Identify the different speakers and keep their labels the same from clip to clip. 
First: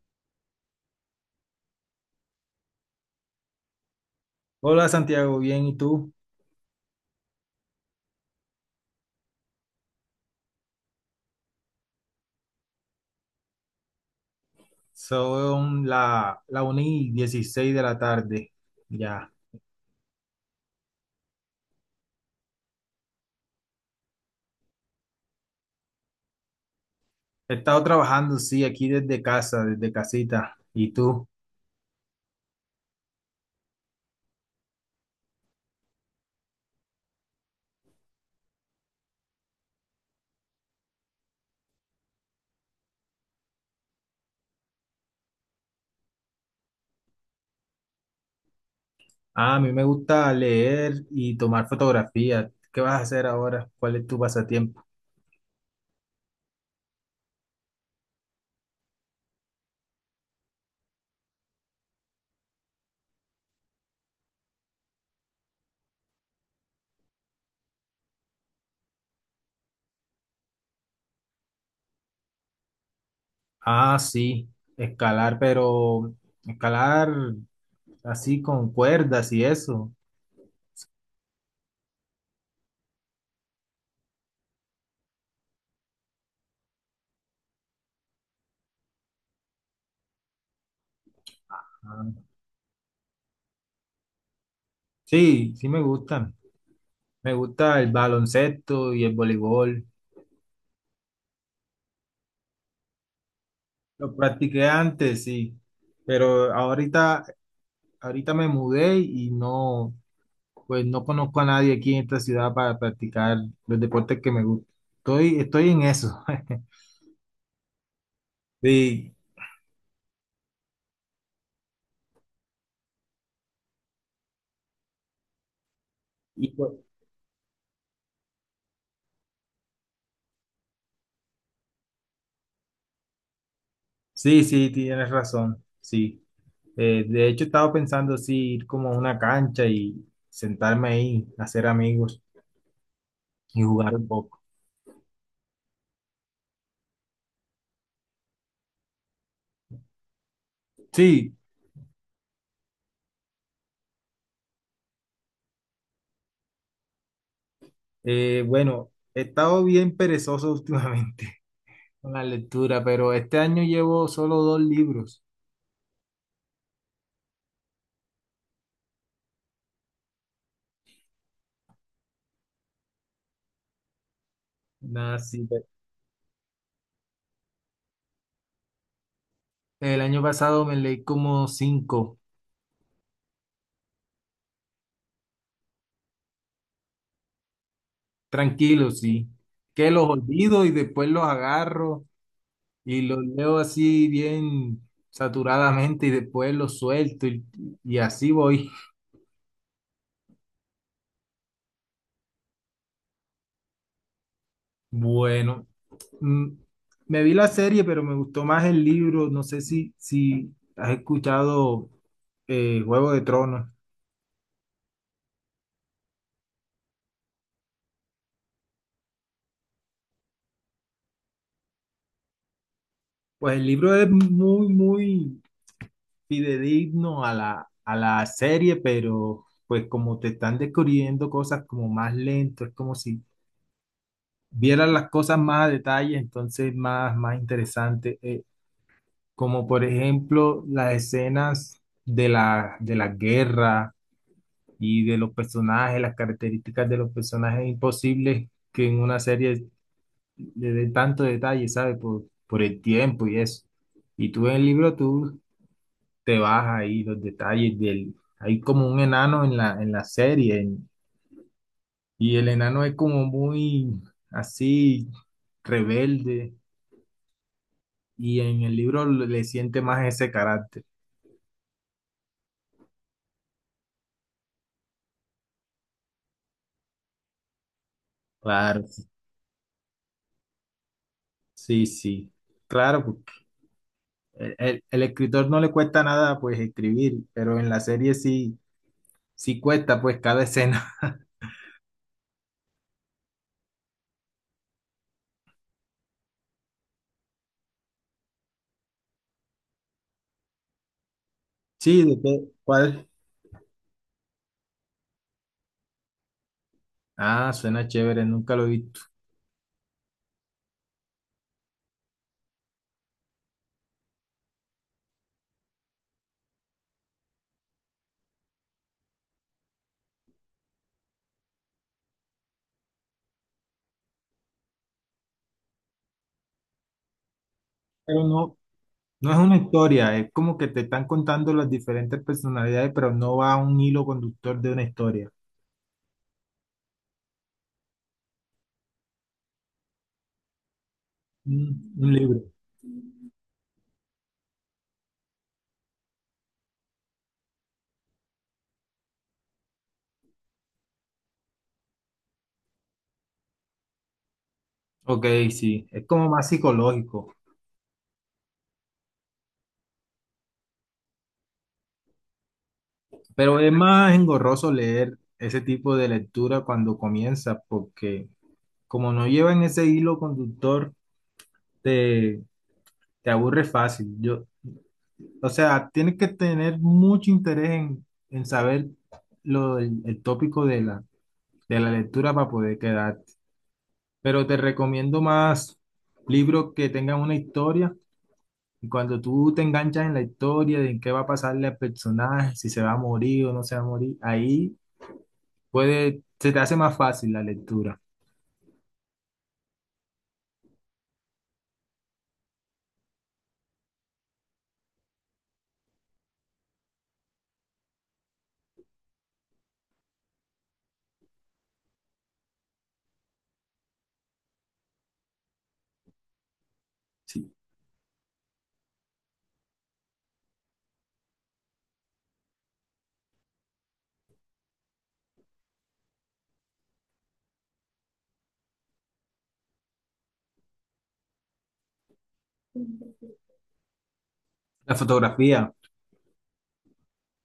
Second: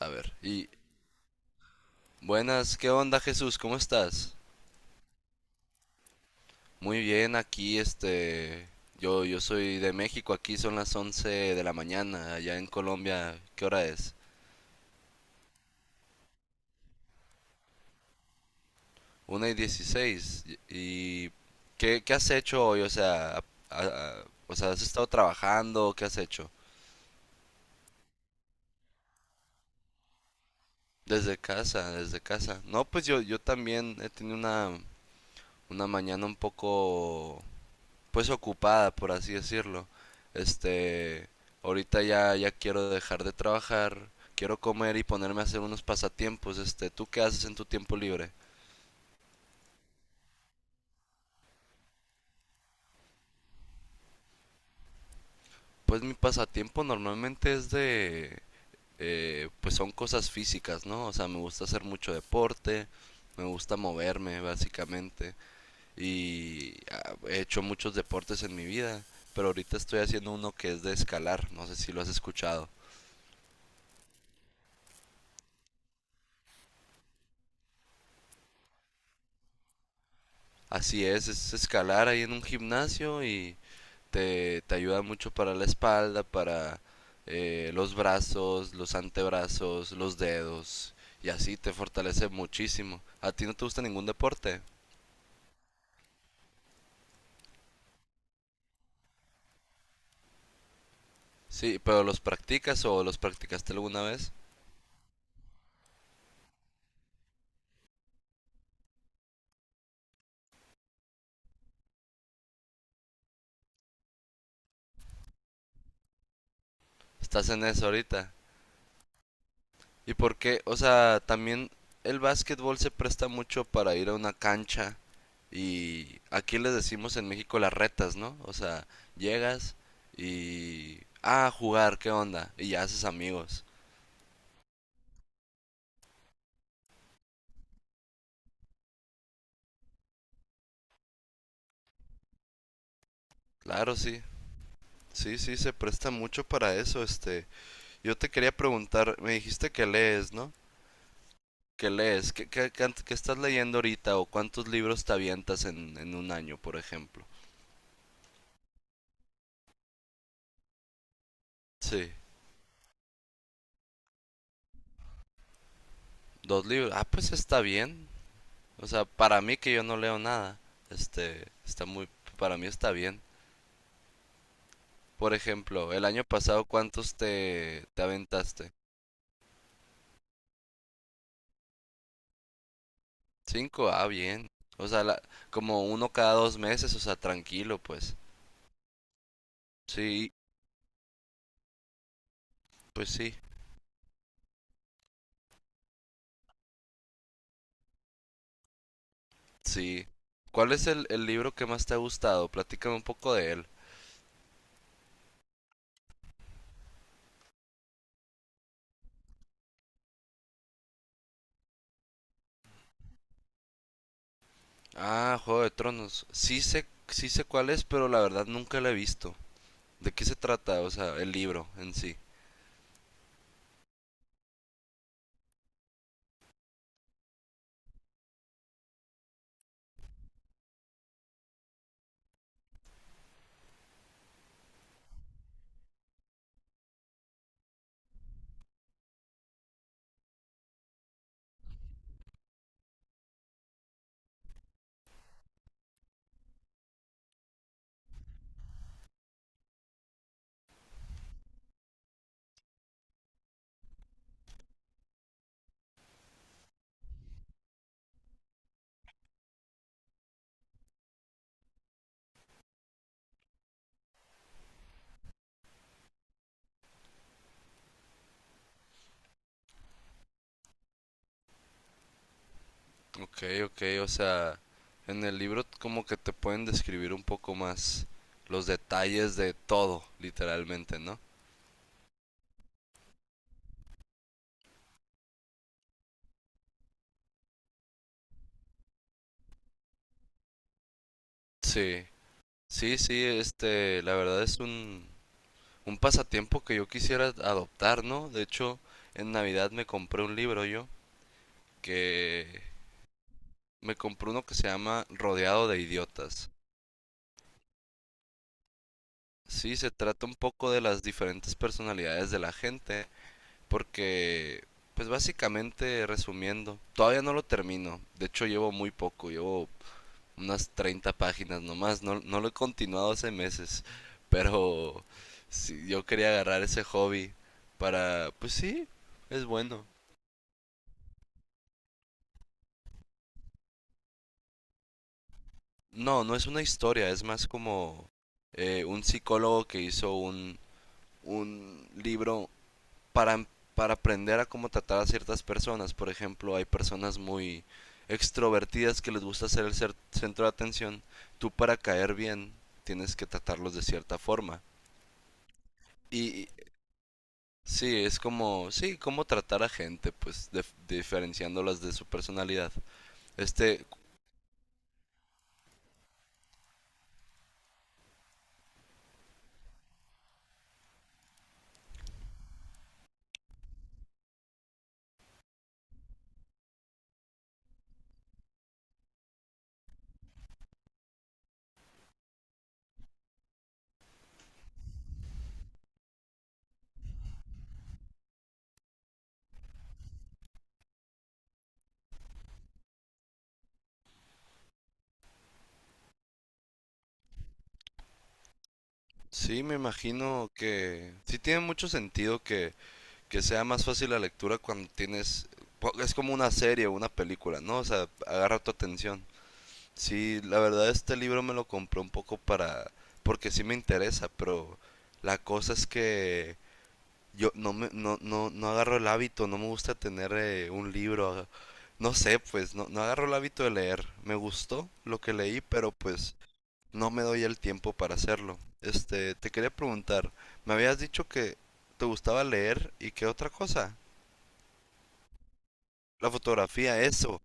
Speaker 1: A ver, y buenas, ¿qué onda Jesús? ¿Cómo estás?
Speaker 2: Hola Santiago, bien, ¿y tú?
Speaker 1: Muy bien, aquí este, yo soy de México, aquí son las 11 de la mañana, allá en Colombia, ¿qué hora es?
Speaker 2: Son la 1 y 16 de la tarde. Ya.
Speaker 1: 1:16. Y ¿¿qué has hecho hoy? O sea, o sea, ¿has estado trabajando? ¿Qué has hecho?
Speaker 2: He estado trabajando, sí, aquí desde casa, desde casita. ¿Y tú?
Speaker 1: Desde casa, desde casa. No, pues yo también he tenido una mañana un poco pues ocupada, por así decirlo. Este, ahorita ya ya quiero dejar de trabajar, quiero comer y ponerme a hacer unos pasatiempos. Este, ¿tú qué haces en tu tiempo libre?
Speaker 2: Ah, a mí me gusta leer y tomar fotografías. ¿Qué vas a hacer ahora? ¿Cuál es tu pasatiempo?
Speaker 1: Pues mi pasatiempo normalmente es de pues son cosas físicas, ¿no? O sea, me gusta hacer mucho deporte, me gusta moverme básicamente y ah, he hecho muchos deportes en mi vida, pero ahorita estoy haciendo uno que es de escalar, no sé si lo has escuchado.
Speaker 2: Ah, sí, escalar, pero escalar así con cuerdas y eso.
Speaker 1: Así es escalar ahí en un gimnasio y te ayuda mucho para la espalda, para los brazos, los antebrazos, los dedos, y así te
Speaker 2: Ah,
Speaker 1: fortalece muchísimo. ¿A ti no te gusta ningún deporte?
Speaker 2: sí, sí me gustan. Me gusta el baloncesto y el voleibol.
Speaker 1: Sí, pero ¿los practicas o los practicaste alguna
Speaker 2: Lo
Speaker 1: vez?
Speaker 2: practiqué antes, sí, pero ahorita me mudé y no, pues no conozco a nadie aquí en esta ciudad para practicar los deportes que me gustan. Estoy en eso.
Speaker 1: Estás en eso ahorita.
Speaker 2: Sí,
Speaker 1: ¿Y por qué? O sea, también el básquetbol se presta mucho para ir a una cancha y
Speaker 2: y
Speaker 1: aquí les
Speaker 2: pues-
Speaker 1: decimos en México las retas, ¿no? O sea, llegas y... Ah, a jugar, ¿qué onda? Y ya haces amigos.
Speaker 2: sí, sí, tienes razón, sí. De hecho, estaba pensando sí, ir como a una cancha y sentarme ahí, hacer amigos y jugar
Speaker 1: Claro,
Speaker 2: un
Speaker 1: sí.
Speaker 2: poco.
Speaker 1: Sí, sí, se presta mucho para eso, este. Yo te quería preguntar, me dijiste que lees, ¿no?
Speaker 2: Sí,
Speaker 1: ¿Qué lees? ¿Qué estás leyendo ahorita? ¿O cuántos libros te avientas en un año, por ejemplo?
Speaker 2: bueno, he estado bien perezoso últimamente con
Speaker 1: Sí,
Speaker 2: la lectura, pero este año llevo solo dos libros.
Speaker 1: dos libros. Ah, pues está bien. O sea, para mí que yo no leo nada, este, está muy, para mí está bien.
Speaker 2: Nada,
Speaker 1: Por
Speaker 2: sí,
Speaker 1: ejemplo, el año pasado, ¿cuántos te aventaste?
Speaker 2: el año pasado me leí como cinco,
Speaker 1: Cinco, ah, bien. O sea, como uno cada 2 meses, o sea, tranquilo, pues.
Speaker 2: tranquilo, sí. Que los
Speaker 1: Sí,
Speaker 2: olvido y después los agarro y
Speaker 1: pues
Speaker 2: los
Speaker 1: sí.
Speaker 2: leo así bien saturadamente y después los suelto y así voy.
Speaker 1: Sí. ¿Cuál es el libro que más te ha gustado? Platícame un poco de él.
Speaker 2: Bueno, mm, me vi la serie, pero me gustó más el libro. No sé si has escuchado Juego de Tronos.
Speaker 1: Ah, Juego de Tronos. Sí sé cuál es, pero la verdad nunca lo he visto. ¿De qué se trata? O sea, el libro en sí.
Speaker 2: Pues el libro es muy fidedigno a a la serie, pero pues como te están descubriendo cosas como más lento, es como si vieras las cosas más a detalle, entonces más interesante. Como por ejemplo las escenas de de la guerra y de los personajes, las características de los personajes imposibles que en una serie le den tanto detalle, ¿sabes? Por el tiempo y eso. Y tú en el libro, tú te vas ahí los detalles del... Hay como un enano en en la serie y el enano es como muy así rebelde y en el libro le siente más ese carácter.
Speaker 1: Ok, ok, o sea, en el libro como que te pueden describir un poco más los
Speaker 2: Claro,
Speaker 1: detalles de todo, literalmente, ¿no?
Speaker 2: sí. Claro, porque el escritor no le cuesta nada pues escribir, pero en la serie sí, sí cuesta pues cada escena.
Speaker 1: Sí, sí, sí, este, la verdad es un pasatiempo que yo quisiera adoptar, ¿no? De hecho, en Navidad me compré un libro yo
Speaker 2: Sí, ¿de qué?
Speaker 1: que
Speaker 2: ¿Cuál?
Speaker 1: me compré uno que se llama Rodeado de Idiotas.
Speaker 2: Ah, suena chévere, nunca lo he visto.
Speaker 1: Sí, se trata un poco de las diferentes personalidades de la gente, porque, pues básicamente, resumiendo, todavía no lo termino. De hecho, llevo muy poco, llevo unas 30 páginas nomás, no, no lo he continuado hace meses, pero sí, yo quería agarrar ese hobby
Speaker 2: Pero
Speaker 1: para, pues
Speaker 2: no,
Speaker 1: sí,
Speaker 2: no es
Speaker 1: es
Speaker 2: una
Speaker 1: bueno.
Speaker 2: historia, es como que te están contando las diferentes personalidades, pero no va a un hilo conductor de una historia.
Speaker 1: No, no es una historia, es más como un psicólogo que hizo un
Speaker 2: Un libro.
Speaker 1: libro para, em, para aprender a cómo tratar a ciertas personas. Por ejemplo, hay personas muy extrovertidas que les gusta ser el centro de atención. Tú para caer bien tienes que tratarlos de cierta forma.
Speaker 2: Ok, sí, es como más
Speaker 1: Y
Speaker 2: psicológico,
Speaker 1: sí, es como, sí, cómo tratar a gente, pues diferenciándolas de su personalidad.
Speaker 2: pero es
Speaker 1: Este,
Speaker 2: más engorroso leer ese tipo de lectura cuando comienza, porque como no llevan ese hilo conductor, te, te aburre fácil. Yo, o sea, tienes que tener mucho interés en saber el tópico de de la lectura para poder quedarte. Pero te recomiendo más libros que tengan una historia. Y cuando tú te enganchas en la historia de en qué va a pasarle al personaje, si se va a morir o no se va a morir, ahí se te hace más fácil la lectura.
Speaker 1: sí, me imagino que sí tiene mucho sentido que sea más fácil la lectura cuando tienes... po- Es como una serie o una película, ¿no? O sea, agarra tu atención. Sí, la verdad este libro me lo compré un poco para... porque sí me interesa, pero la cosa es que yo
Speaker 2: Sí.
Speaker 1: no me, no, no, no agarro el hábito, no me gusta tener un libro, no sé, pues no, no agarro el hábito de leer. Me gustó lo que leí, pero pues no me doy el tiempo para hacerlo. Este, te quería preguntar, me habías dicho que te gustaba leer y qué otra cosa?
Speaker 2: La fotografía,
Speaker 1: La fotografía, eso.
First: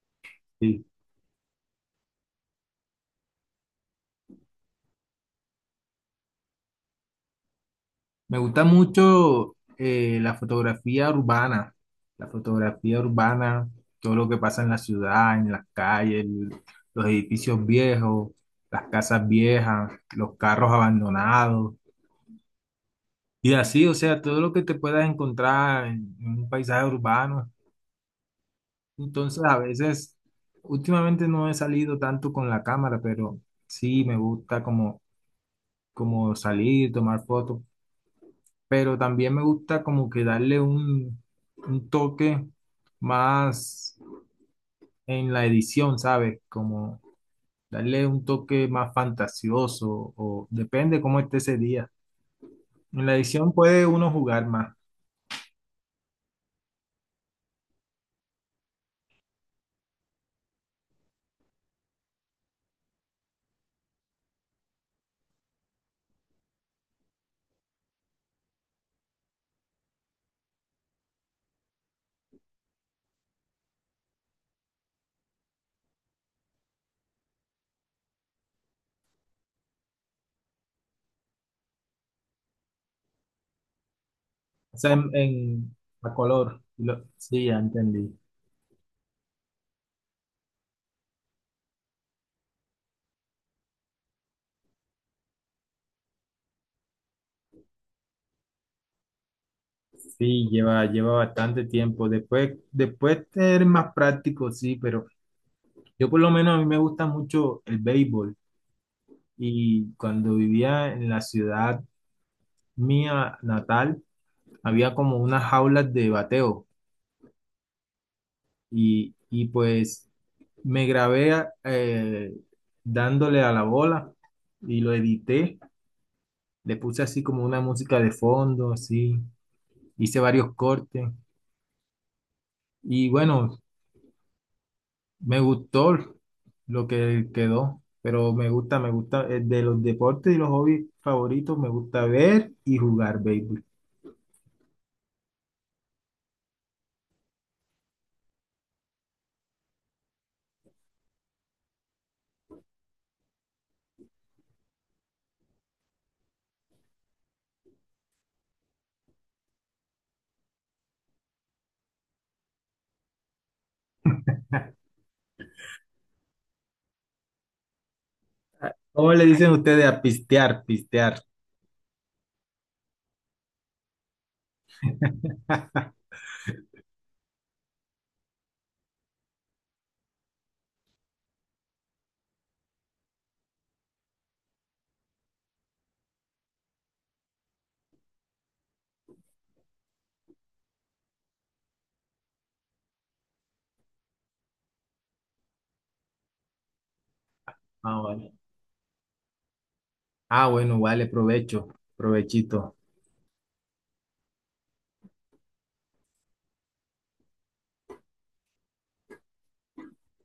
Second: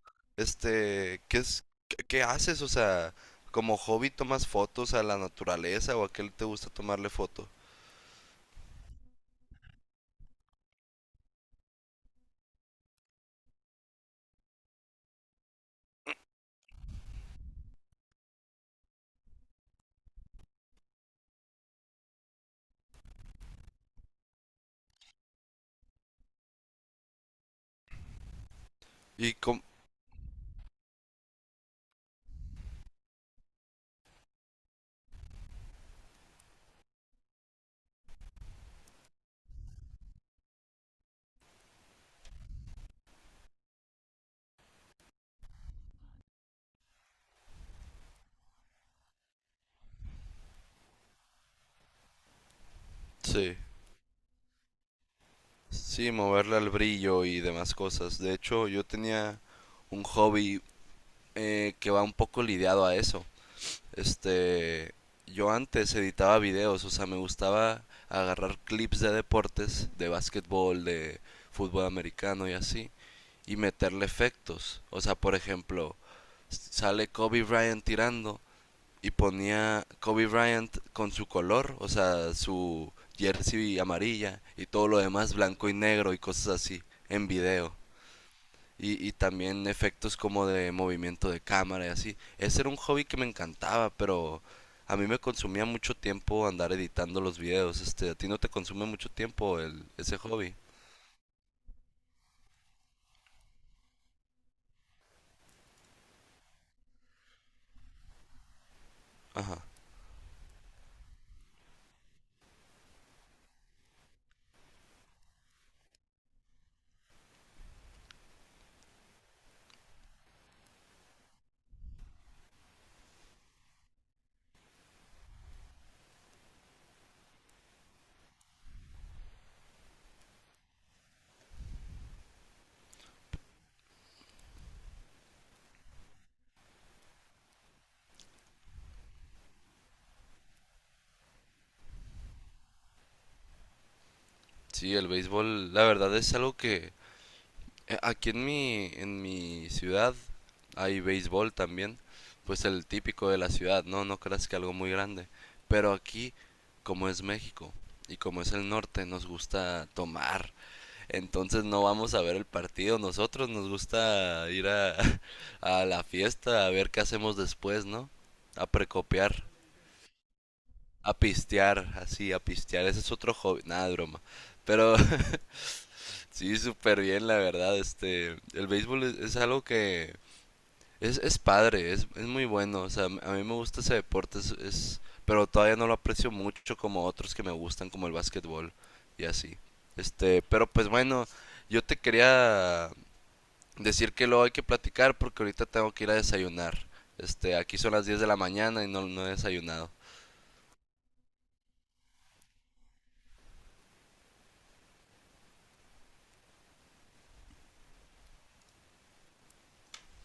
Speaker 2: sí.
Speaker 1: Este, ¿qué es, qué, qué haces? O sea, como hobby tomas fotos a la naturaleza o a qué te gusta tomarle foto.
Speaker 2: Me gusta mucho la fotografía urbana, todo lo que pasa en la ciudad, en las calles, los edificios viejos, las casas viejas, los carros abandonados. Y así, o sea, todo lo que te puedas encontrar en un paisaje urbano.
Speaker 1: Y
Speaker 2: Entonces, a
Speaker 1: com
Speaker 2: veces, últimamente no he salido tanto con la cámara, pero sí me gusta como, como salir, tomar fotos, pero también me gusta como que darle un toque más en la edición, ¿sabes? Como darle un toque más fantasioso, o depende cómo esté ese día. En la edición
Speaker 1: Sí,
Speaker 2: puede uno jugar más.
Speaker 1: sí, moverle al brillo y demás cosas. De hecho, yo tenía un hobby que va un poco lidiado a eso. Este, yo antes editaba videos, o sea, me gustaba agarrar clips de deportes, de básquetbol, de fútbol americano y así, y meterle efectos. O sea, por ejemplo, sale Kobe Bryant tirando y ponía Kobe Bryant con su color, o sea, su jersey amarilla y
Speaker 2: O
Speaker 1: todo
Speaker 2: sea,
Speaker 1: lo demás blanco y
Speaker 2: a
Speaker 1: negro y cosas
Speaker 2: color.
Speaker 1: así en
Speaker 2: Sí, ya
Speaker 1: video.
Speaker 2: entendí.
Speaker 1: Y también efectos como de movimiento de cámara y así. Ese era un hobby que me encantaba, pero a mí me consumía mucho tiempo andar editando los videos. Este, a ti no te consume mucho tiempo el, ese
Speaker 2: Sí,
Speaker 1: hobby.
Speaker 2: lleva bastante tiempo. Después, después ser más práctico, sí, pero yo por lo menos a mí me gusta mucho el béisbol.
Speaker 1: Ajá.
Speaker 2: Y cuando vivía en la ciudad mía natal, había como unas jaulas de bateo. Y pues me grabé a- eh, dándole a la bola y lo edité. Le puse así como una música de fondo, así. Hice varios cortes y bueno, me gustó lo que quedó, pero me gusta, de los deportes y los hobbies favoritos, me gusta ver y jugar béisbol.
Speaker 1: Sí, el béisbol, la verdad es, algo que eh, aquí en mi ciudad hay béisbol también, pues el típico de la ciudad, no, no creas que algo muy grande, pero aquí, como es México y como es el norte, nos gusta tomar, entonces no vamos a ver el partido, nosotros nos gusta ir a, a la fiesta, a ver qué hacemos después, ¿no? A
Speaker 2: ¿Cómo le
Speaker 1: precopiar.
Speaker 2: dicen ustedes a
Speaker 1: A
Speaker 2: pistear?
Speaker 1: pistear, así, a pistear. Ese es otro hobby. Nada, de broma. Pero sí, súper bien, la verdad. Este, el béisbol es algo que es padre, es muy bueno. O sea, a mí me gusta ese deporte, pero todavía no lo aprecio mucho como otros que me gustan, como el básquetbol y así. Este, pero pues bueno, yo te quería decir que luego hay que platicar porque ahorita tengo que ir a desayunar. Este, aquí son
Speaker 2: Ah,
Speaker 1: las 10 de
Speaker 2: vale.
Speaker 1: la mañana y no, no he desayunado.
Speaker 2: Ah, bueno, vale, provecho, provechito.